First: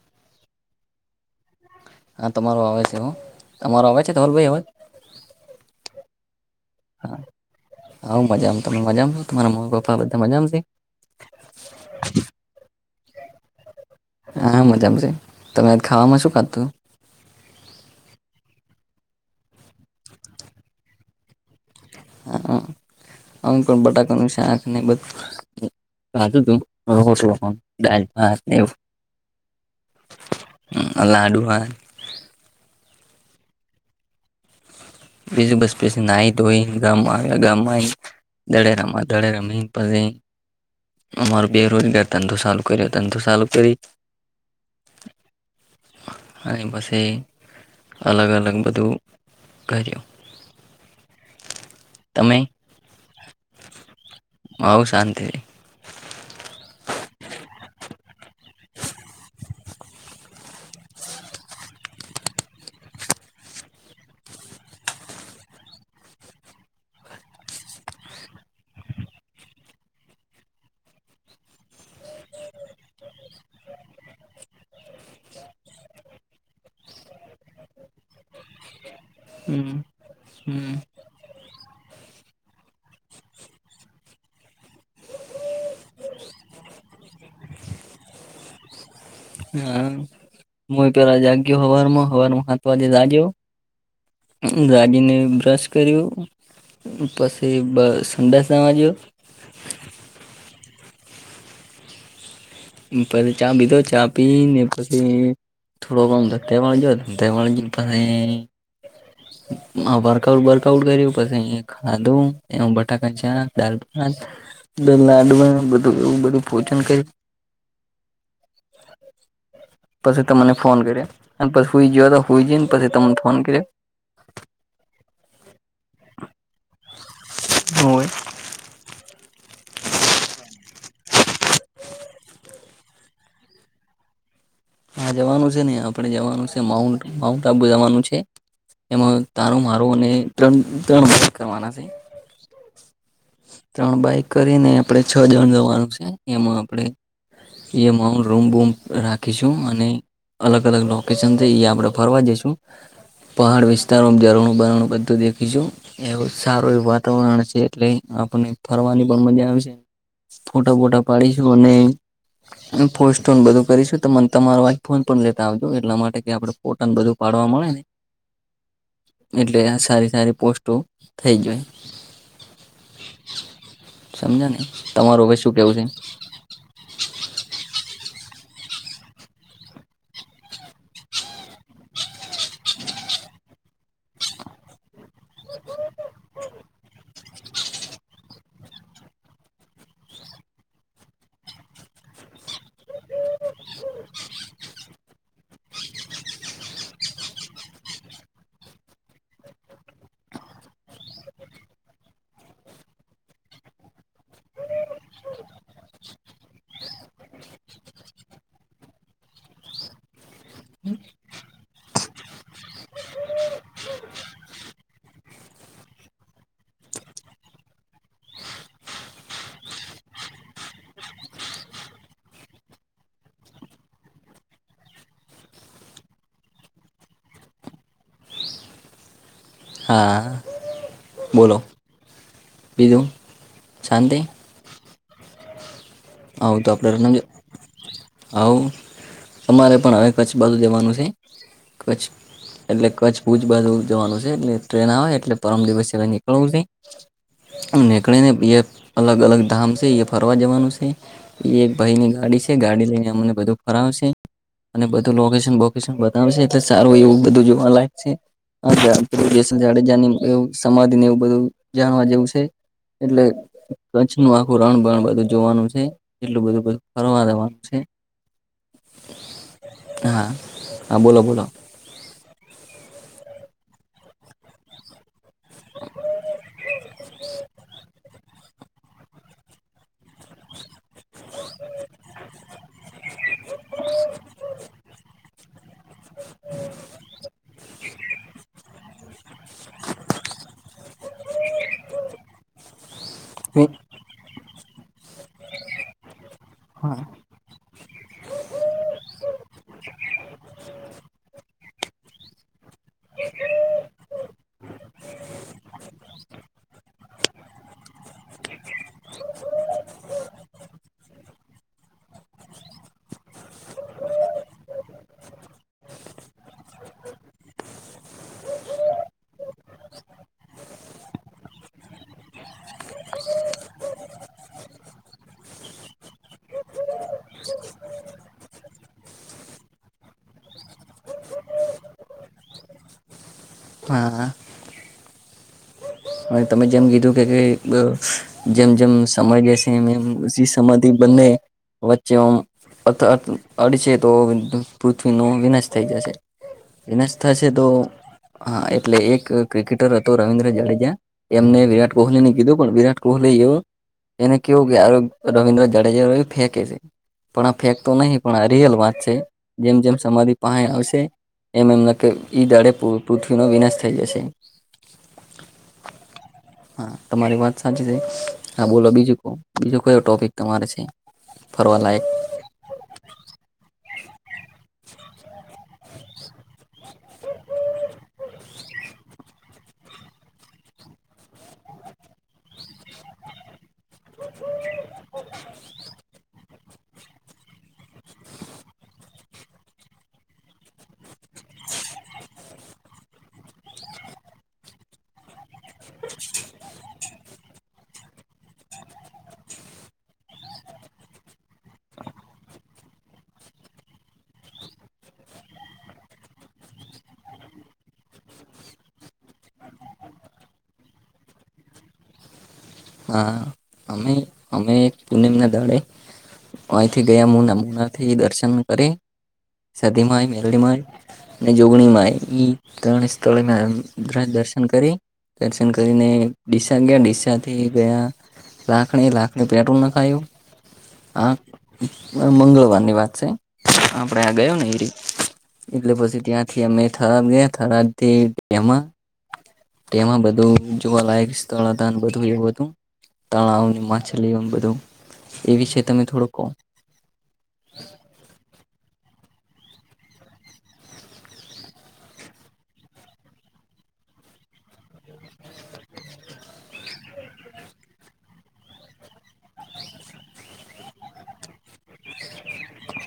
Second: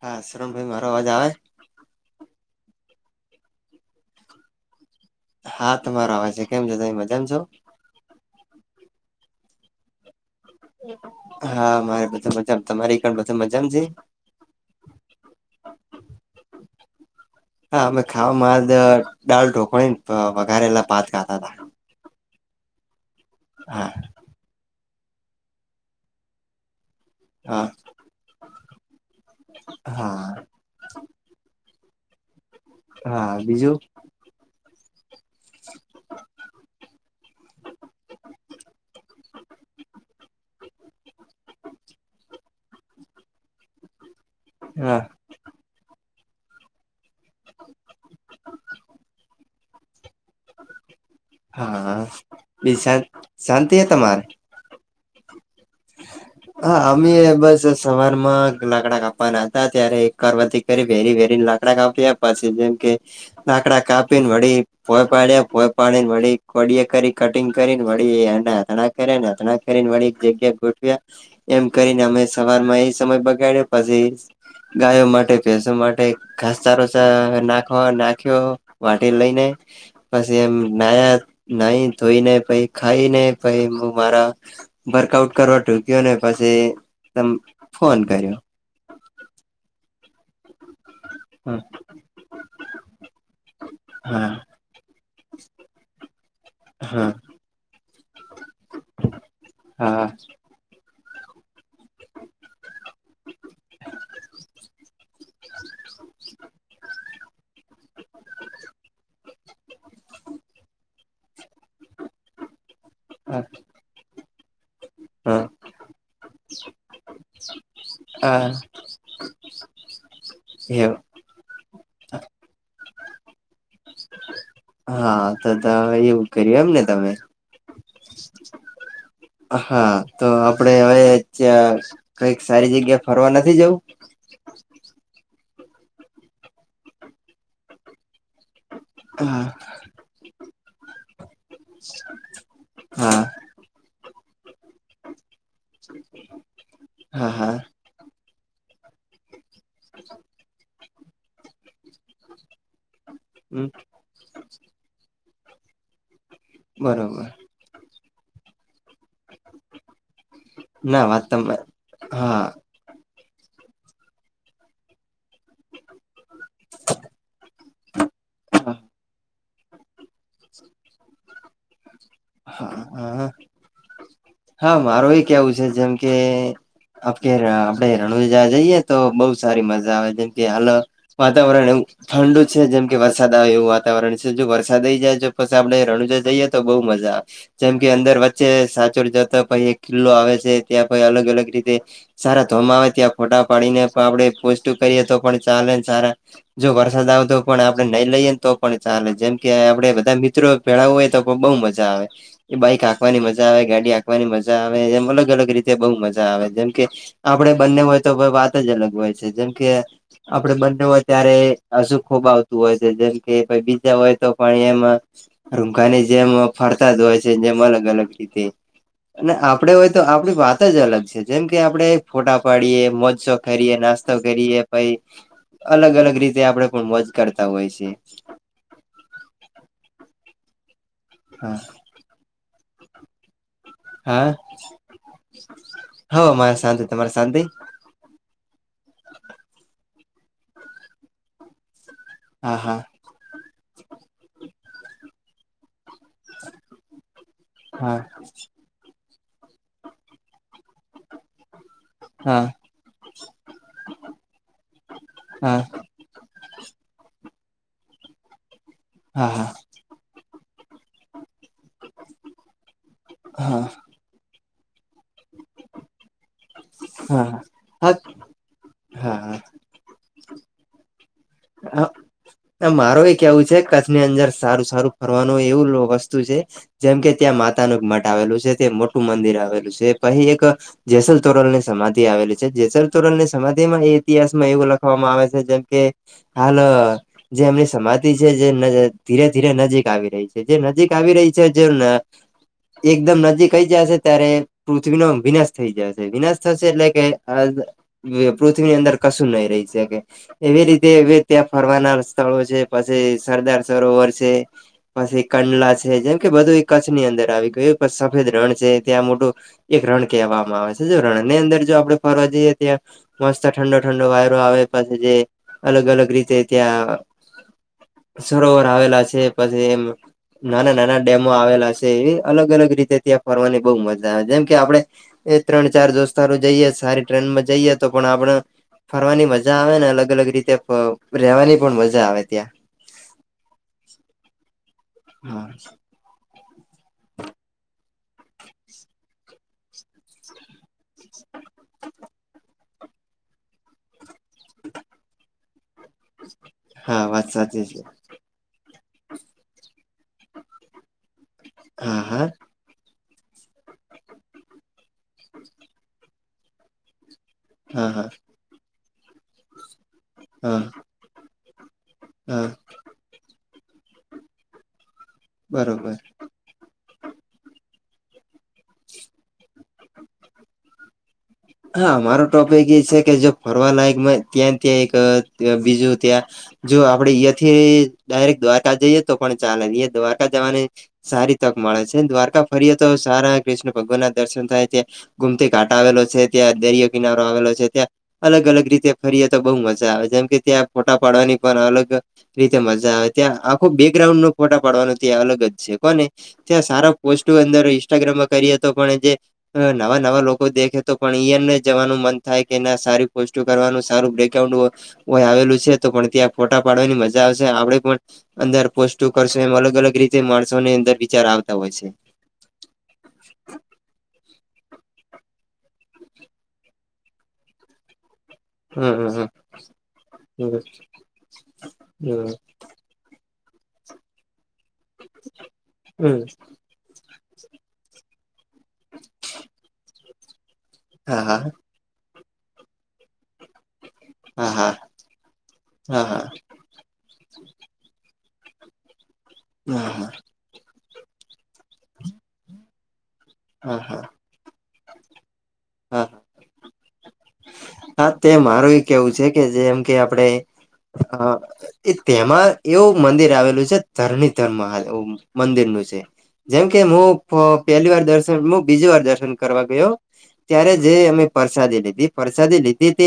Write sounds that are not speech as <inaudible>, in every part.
હા શરમભાઈ મારો અવાજ આવે? હા તમારો આવે છે હો. તમારો આવે છે ધવલ ભાઈ હવે? હા તમારો અવાજ છે કેમ છો તમે હા મજામાં છો હું મજામ તમે મજામ છો, તમારા મમ્મી પપ્પા બધા? મજામાં છે હા મારે બધા મજામ તમારી પણ બધા મજામ છે? હા મજામાં છે તમે આજ ખાવામાં શું ખાધું હા અમે ખાવામાં જ દાળ, ઢોકળીન વઘારેલા ભાત ખાધાતા. હા અમ પણ બટાકાનું શાક ને એ બધું ખાધુતું. હા <inaudible> દાળ ભાત ને એવું. હા હ. લાડુ આ હા બીજું? બીજું બસ પછી નાઈટ હોય, ગામમાં આવ્યા ગામમાં દળ રમે, દળે રમી પછી અમારો બેરોજગાર ધંધો સાલું કર્યો ધંધો સાલું કરી હ. અને પછી અલગ અલગ બધું કર્યું. હા તમે એ શાંત શાંતિ હે તમાર? હઉ શાંતિ. હા અમે બસ સવારમાં લાકડા કાપવાના તા ત્યારે કરવતેથી વેરી વેરીન લાકડા કાપયા પછી જેમ કે લાકડા કાપીન વળી ભોય પાડ્યા ભોય પાડીને વળી કોડીએ કરી કટિંગ કરીને વળી <unintelligible> કર્યા ન <inaudible> <unintelligible> વળી <inaudible> ગોઠવ્યા એમ કરીને અમે સવારમાં એ સમય બગાડ્યો પછી ગાયો માટે ભેસો માટે ઘાસ ચારો <unintelligible> નાખવા નાખ્યો. વા લઈ ને હમ પછી એમ હમ નાયા નહી ધોઈનેય પઇ ખાઈ ને પઇ હું મારા વર્કઆઉટ કરવા ટૂક્યો ને પછી તમે ફોન કર્યો. હા હ <unintelligible> પે જાગ્યો હા હવારમાં હવારમાં હાત વાગ્યે જાગ્યો હા જાગીને બ્રશ કર્યુ. હા પછી બ સંદસમાં જો હા પછી ચા પીધો ચા પી ને પછી થોડો કમ તો <unintelligible> દવા જો દવાળજું પાસે વર્કઆઉટ વર્કઆઉટ કર્યું પછી ખાધું. <unintelligible> લાું હા એવું બધું ભોજન કરી હા પછી તમને ફોન એવ કરે પછ હુઈ જયો તો હુઈ જઈન પછી તમને ફોન કરે હા ત ત હવે એવું કર્યુ એમ ને તમે! જોઈ <unintelligible> હા તો આપણેે હવે ચ કઈક સારી જગ્યા ફરવા નથી જવું? હા જવાનું છે ને આપણે જવાનું છે માઉન્ટ માઉન્ટ આબુ જવાનું છે. એમાં હા તારું મારું અને ત્રણ ત્રણ કરવાના છે. હા. ત્રણ બાઈક કરીને આપણેે છ જણ જવાનું છે એમાં આપણેે હા હા એમાં રૂમ બૂમ રાખીશું અને અલગ અલગ લોકેશન આપડે ફરવા જઈશું પહાડ વિસ્તારોમાં જઝરણું બરણું બધું દેખીશું એવું સારું એવું બરોબર વાતાવરણ છે એટલે આપને ફરવાની પણ મજા આવશે ફોટા ફોટો ના વાત પાડીશ. તમે હા બધું કરીશું તો મને તમારો આઈફોન પણ લેતા આવજો એટલા માટે કે આપડણે ફોટાને બધું પાડવા મળે ને. હા એટલે આ સારી સારી પોસ્ટો થઈ જાય હા હા સમજ્યા ને હા મારો એ તમારું હવે શું કેવું છે જેમ કે આપકે આપડે રણુંજા જઈએ તો બઉ સારી મજા આવે જેમ કે હાલ વાતાવરણ એવું ઠંડ છે જેમ કે વરસાદ આવે એવું વાતાવરણ છે જો વરસાદઈ જાય તો પછી આપડણે રણુજા જઈએ. તો બહુ મજા આવે જેમ કે અંદર વચ્ચે સાચોર જતા પછ એક કિલ્લો આવે છે ત્યાં પ અલગ અલગ રીતે સારા ધોમાવે ત્યાં ફોટા પાડીને પણ આપડે પોસ્ટ કરીએ તો પણ ચાલે સારા જો વરસાદ આવતો પણ આપડે નઈ લઈએ ને તો પણ ચાલે જેમ કે આપડે બધા મિત્રો ભેડા હોય તો બહુ મજા આવે એ બાઈક આંકવાની મજા આવે ગાડી આંવાની મજા આવે એમ અલગ અલગ રીતે બહુ મજા આવે. જેમ કે આપણે બંને હોય તો વાત જ અલગ હોય છે જેમ કે આપડે બંને હોય ત્યારે અશુ ખુબ આવતું હોય છે જેમ કે બીજા હોય તો પણ એમાં રૂઘાને જેમ ફરતા જ હોય છે જેમ અલગ અલગ રીતે અને આપડે હોય તો આપણી વાત જ અલગ છે જેમ કે આપણેે ફોટા પાડીએ મોજો શોખ કરીએ. નાસ્તો કરીએ પ અલગ અલગ રીતે આપણેે પણ મોજ કરતા હોય છે. <unintelligible> હા. બોલો હા. બીજું શાંતિ હા. હવ મારે આવું તો <unintelligible> શાંતિ આપડેમ તમારે શાંતિ આવું અમારે પણ હવે કચ્છ બાજુ જેવાનું છે કચ્છ હા હા એટલે કચ્છ ભૂજ બાજુ જવાનું છે એટલે ટ્રેન આવે એટલે પરમ દિવસવા નીકળવું નઈ. હા નીકળી ને અલગ અલગ ધામ છે એ ફરવા જવાનું છે એ ભાઈ ની ગાડી હા છે ગાડી લઈને અમને બધું ફરવશે અને બધું લોકેશન હા બોકેશન બતાવશે સારું એવું બધું જોવા લયક છે હા હા <unintelligible> જાડેજા નીવ સમાધિ ને એવું બધું જાણવા જેવું છે એટલે હા કચ્છ નુ પુરાણ બણ બધું જોવાનું છે એટલું બધું બધું ફરવા હા જવાનું છે હા હા હા હા બોલો બોલો હ ના માર એ કેવું છે કચ્છની અંદર સારું સારું ફરવાનું એવું વસ્તુ છે જેમ કે ત્યાં માતા નું મઠ આવેલું છે તે મોટું મંદિર આવેલું છે પહી એક જેસલ તોરલ ની સમાધી આવેલી છે જેસલ તોરલ ની સમાધિમા એ ઇતિહાસમાં એવું લખવામાં આવે છે જેમ કે હાલ જે એમની સમાધિ છે જે ધીરે ધીરે નજીક આવી રહી છે જે નજીક આવી આવી રહી છે જો ન <inaudible> એકદમ નજીક આઈ જશે ત્યારે પૃથ્વીનો વિનાશ થઈ જાશે વિનાશ થશે એટલે કે આ પૃથ્વીની અંદર કશું નહી રે એવી રીતે તે ત્યાં ફરવાનાર સ્થળો છે પછી સરદાર સરોવર છે પછી કંડલા છે જેમ કે બધું એ કચ્છ ની અંદર આવી ગયું સફેદ રણ છે ત્યાં મોટું એક રણ કહેવામાં આવે છે ને જો રણની અંદર જો આપડે ફરવા જઈએ ત્યાં મસ્ત ઠંડો ઠંડો વાયરો આવે પછી જે અલગ અલગ રીતે ત્યાં સરોવર આવેલા છે પછી એમ નાના નાના ડેમો આવેલા છે એવી અલગ અલગ રીતે ત્યાં ફરવાની બઉ મજા આવે જેમ કે આપડે એ ત્રણ ચાર દોસ્તારો જઈએ સારી ટ્રેનમાં જઈએ તો પણ આપણો ફરવાની મજા આવે ને અલગ અલગ રીતે ફ રેવાની પણ મજા આવે ત્યાં હા હા અને તમે જેમ કીધું કે કે જેમ જેમ સમય જશે એમ એમ પસી સમાજ ધી બંને વચ્ચે ઓમ અથ અ અડશે તો પૃથ્વી નો વિનાશ થઈ જશે હા વિનાશ વાત થશે સાચી તો છે હા એ એટલે એક ક્રિકેટર હતો રવિન્દ્ર જાડેજા એમને વિરાટ હા કોહલી હા ને કીધું પણ. વિરાટ કોહલી એવો એને કેવુ કે રવિન્દ્ર જાડેજા ફેંકે છે. પણ આ ફેક તો હા હા નહીં પણ આ રિયલ વાત છે જેમ જેમ સમાધિ પાહે હા આવશે. એમ એમના કે ઈ હા દાડે પુ પુથ્વીનો વિનાશ થઈ જશે. બરોબર હા તમારી વાત સાચી છે હા બોલો બીજુ કો બીજો કયો ટોપિક તમારે છે ફરવા હા લાયક અમારો ટોપિક ઈ સે કે જો ફરવા લાયક ત્યા ત્યા એક બીજું ત્યાં જો આપડે અઇયાથી ડાયરેક્ટ દ્વારકા જઈએ તો પણ ચાલે દ્વારકા જવાની સારી તક મળે છે દ્વારકા ફરીએ તો સારા કૃષ્ણ ભગવાન ના દર્શન થાય છે ગોમ તી ઘાટ આવેલો છે ત્યાં દરિયો કિનારો આવેલો છે ત્યાં અલગ અલગ રીતે ફરીએ તો બહુ મજા આવે જેમ કે ત્યાં ફોટા પાડવાની અલગ રીતે મજા આવે ત્યાં આખો બેકગ્રાઉન્ડ નો ફોટા પાડવાનો ત્યાં અલગ જ છે કોને ત્યાં સારા પોસ્ટો અંદર ઇન્સ્ટાગ્રામા કરીએ તો પણ જે નવા નવા લોકો દેખે તો પણ એમ જવાનુ મન થાય કે એ સારી પોસ્ટ કરવાનું સારું બ્રેકાઉન્ડ આવેલું છે તો પણ ત્યાં ફોટા પાડવાની મજા આવશે આપડે પણ અંદર પોસ્ટુ કરશું એમ અલગ અલગ રીતે માણસોની અંદર વિચાર આવતા હોય છે હા નોમ ના દાડે અહીથી ગયા મુના મુના થી દર્શન કરી હમ સતી માં એ હમ મેલડી માં એ અને જોગણી મા એ હમ ઈ ત્રણ અ દર્શ શન કરી દર્શન કરીને હમ ડીસા ગયા ડીસા થી ગયા લાખણી લાખણી પેટ્રોલ નખાયુ હા મંગળવાર ની વાત છે. આપડે આ હા ગયો ને હા એરી એટલે હા પછી ત્યાંથી અમે થરાદ ગયા થરાદ થી. તેમાં હા હા હા તેમાં બધું જોવાલાયક સ્થળ હતા બધું એવું હતું. હા તણાવની હા માછલી એ બધું. એ વિશે તમે હા થોડુક કો. હા તે મારું એક કેવું છે કે જેમ કે આપડે. હ એ તેમાં એવું મંદિર આવેલું છે ધરણી ધર્મ મંદિર.. જેમ કે હું પહેલી વાર દર્શન બીજ વાર દર્શન કરવા ગયો. ત્યારે જે અમે પરસાદી લીધી પરસા. વસાદી લીધી તે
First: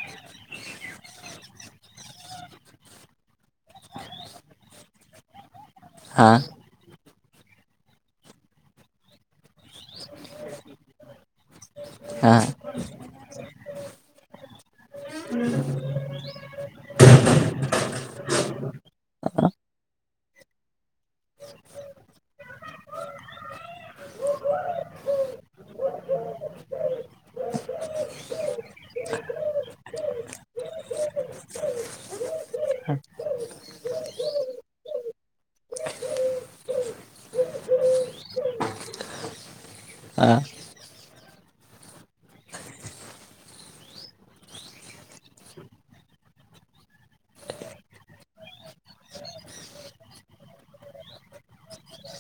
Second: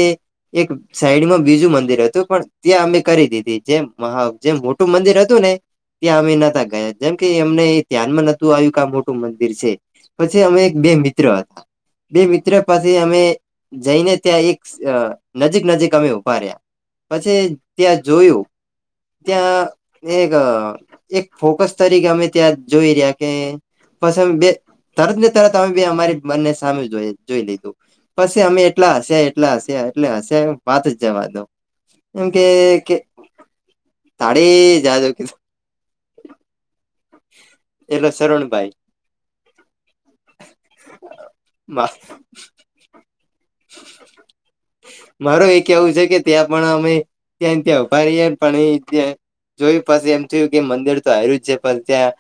એક સાઈડમાં બીજું મંદિર હતું પણ ત્યાં અમે કરી દીધી જે મહ. જે મોટું મંદિર હતું ને ત્યાં અમે હા નતા ગયા. જેમ કે અમને ધ્યાનમાં નતું આવ્યું કે આ મોટું મંદિર છે પછી અમે એક બે મિત્ર હતા. બે હા મિત્ર પાસે અમે જઈને ત્યાં એક. નજીક નજીક અમે ઉભા રહ્યા પછી ત્યાં જોયું. ત્યાં એક એક ફોકસ તરીકે અમે ત્યાં જોઈ રહ્યા કે. પછી બે. તરત ને તરત અમે બી અમારી મનને સામે જોઈ લીધું પછી અમે એટલા. હશે એટલે હશે એટલે હશે વાત જ જવા દો એમ કે. તળી જ જ કધ. એલે શરણભાઈ. હા બહ. મારો એક એવું છે કે ત્યાં પણ અમે ત્યાં ત્યાંભારીએ પણ ત્યાં. જોયું પછી એમ થયું કે મંદિર તો આવ્યું જ છે પણ ત્યાં.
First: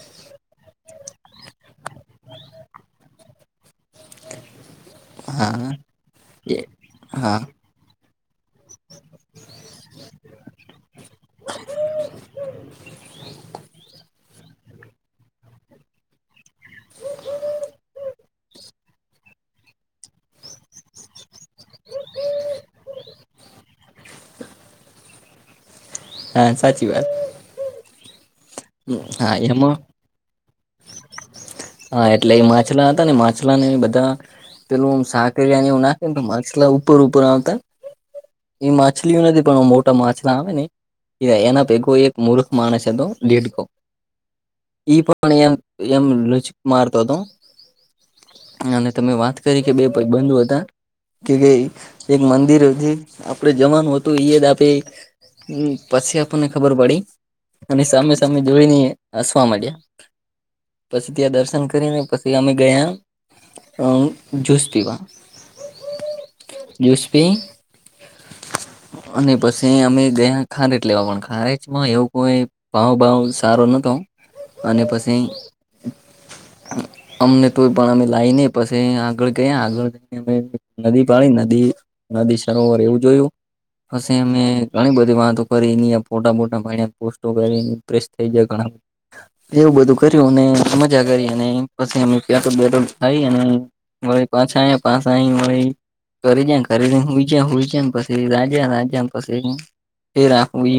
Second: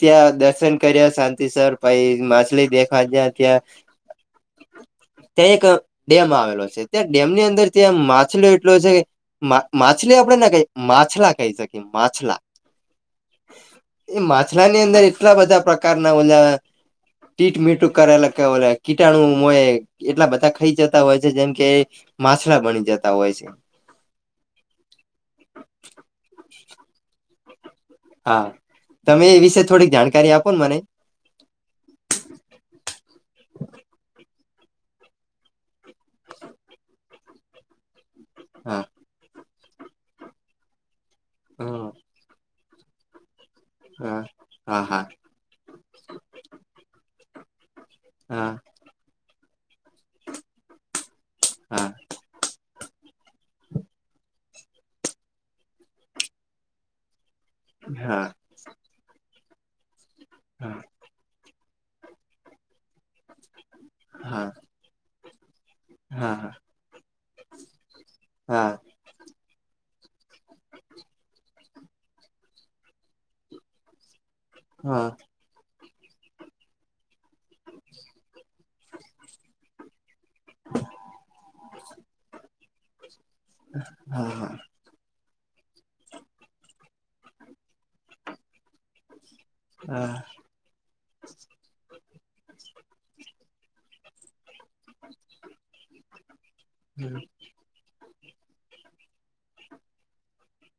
ત્યાં દર્શન કર્યા શાંતિ સર પછ માછલી દેખવા જ્યા ત્યાં. ત્યાં એક ડેમ આવેલો એ છે ત્યાં ડેમ હા ની અંદર ત્યાં મા. માછલો એટલો છે માછલી આપણે ના ક માછલા કહી શકીએ માછલા. <inaudible> એ માછલા ની અંદર એટલા બધા પ્રકારના ઓલા. ટીટ મીટું કરેલા કે કીટાણુ મોય એટલા બધા ખાઈ જતા હોય છે જેમ કે. માછલા બની જતા હોય છે. <inaudible> હા સાચી વાત. હા તમે હા એ વિશે એમાં થોડીક જાણકારી આપો ને મને. હા એટલે એ માછલા હતા ને માછલા ને બધા પેલું હમ શાકરને એું નાખે ને માછલા ઉપર ઉપર આવતા એ હા માછલીઓ નથી. પણ મોટા માછલા આવેને એના પેગ હા એક મૂર્ખ માણસ હતો લીકો. હા એ હા પણણી એમ એમ લુચ મારતો હતો. હા અને તમે વાત કરી કે બે પ બંધુ હતા. કે એક મંદિર છે આપડે જવાનું હતું ઈદ. પછી આપણને ખબર પડી અને સામે હા સામે જોઈને. વા મળ્યા હા પછી ત્યાં દર્શન કરીને પછી અમે ગયા. હ હા જુસ પીવા હા હા જુસ પી. હા અને પછી અમે. જે ખારેટ લેવા પણ ખારેજમાં એવો કોઈ ભાવ ભાવ સારો નતો. અને હા હા પછી. અમને તોય પણ અમે લાવને પછી આગળ ગયા આગળ જઈને અમે નદી પાડીી નદી. નદી સરોવર એવું જોયું પછી હા અમે હા ઘણી બધી વાતો. ફ ફોટા બોટા ભ પોસ્ટો કરી પ્રેસ થઈ જાય ઘણાધ. એવું બધું હા કર્યું અને મજા કરી અને પછી બે અને. મળી પાછ પાછ મળી કરીજ કરીઈ જય છેમ પછી રાજે.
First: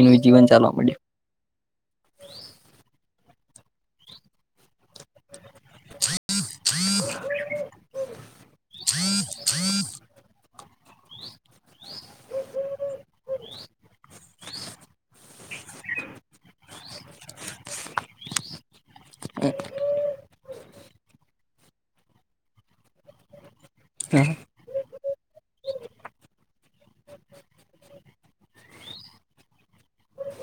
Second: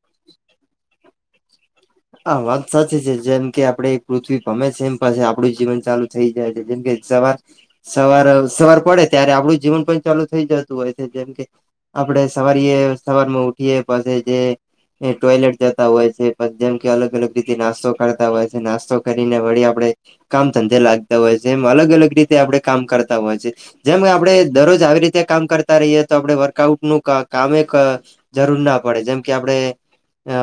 નું જીવન ચાલવા મળે. હા વાત સાચી છે જેમ આપડે પૃથ્વી ગમે છે એમ પછ. આપડું જીવન ચાલુ થઇ જાય છે જેમકે સવાર સવાર સવાર પડે ત્યારે આપડું જીવન પણ ચાલુ થઇ જાય. હોય છે જેમ કે આપડે સવારીએ સવારમાં ઉઠીએ પછ જે. એ ટોયલેટ જતા હોય છે પછ જેમ. અલગ અલગ રીતે નાસ્તો કરતા હોય છે નાસ્તો કરીને વળી આપડણે કામ. સંધે લાગતા હોય છે એમ અલગ અલગ રીતે આપણે કામ કરતા હોય છે જેમ આપણે દરરોજ આવી રીતે. કામ કરતા રહીએ તો આપડે વર્કઆઉટ નું કા કામે જરૂર ના પડે જેમ કે આપણે અ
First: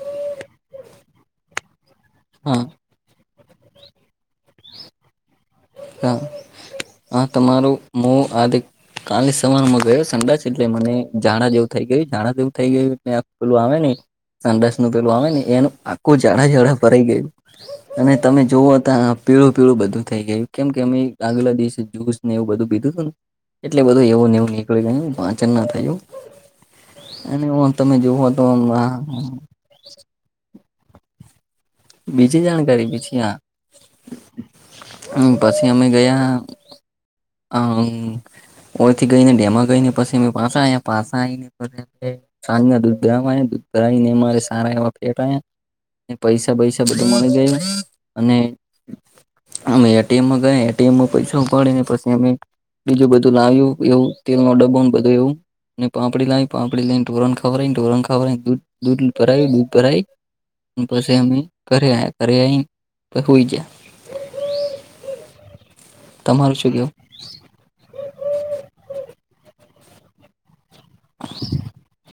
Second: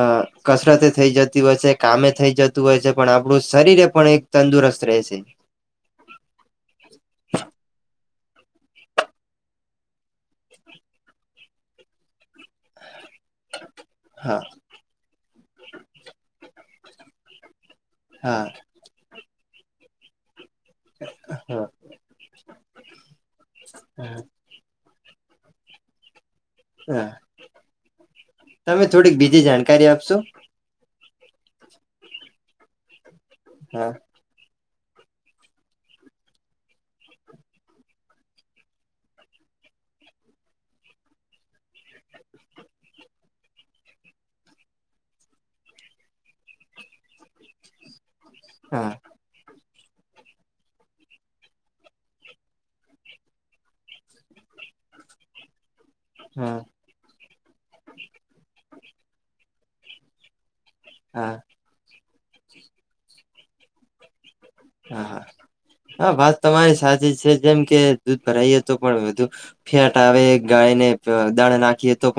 કસરત એ થઈ જતી હોય છે, કામે થઈ જતું હા હોય છે પણ આપણું શરીર પણ એક તંદુરસ્ત રે છે. આ તમારું મો આદિક કાલે સવારમાં ગયો સંડાસ એટલે મને જાણા જેવું થઈ ગયું જાણા જેવું થઈ ગયું પેલું આવે ને હા સંડસ નું પેલું આવે ને એનું આખું જાડા જાડા ભરાઈ ગયું અને તમે હા જોવઓ હતા પીળું પીળું બધું થઈ ગયું કેમ કે અમે આગલા હા દિવસે જ્યુસ ને એવું બધું પીધું તું ન એટલે બધું એવું નેવું નીકળી યુ પાચન ના થયું હા અને હ તમે જોવ તો તમે થોડીક બીજી જાણકારી આપશો બીજી જાણકારી બીજી હા હા. પછી અમે ગયા અ ઓથી ગઈને ડેમાં ગઈને પછી પાછા આયા પાછા આઈને પછે સાંજના દૂધ <unintelligible> <unintelligible> ને મારે સારા એવા ફેટાયા પૈસ પૈસા બધું મળી ગયું અને હા અમે એ. ટી. એમ. માં ગયા એ. ટી. એમ માં પૈસા ઉપાડી ને પછી અમે બીજું બધું લાવ્યું એવું તેલ નો ડબ્બો બધું એવું. ને પાપડી લાવી હા પાપડી લઈને ઢોરોણ ખવરાઇ ઢોરણ ખવરાઇ ને દૂધ દૂધ ભરાય દૂધ ભરાઈ પછી હા અમે ઘરે આયા ઘરે આઈ પહિ હુઈ જ્યાં. હા હા. હા વાત તમારું શું તમારી કેવું સાચી છે જેમ કે દૂધ ભરાઈએ તો પણ વધુ ફેટ આવે ગાયને દાણા નાખીએ તો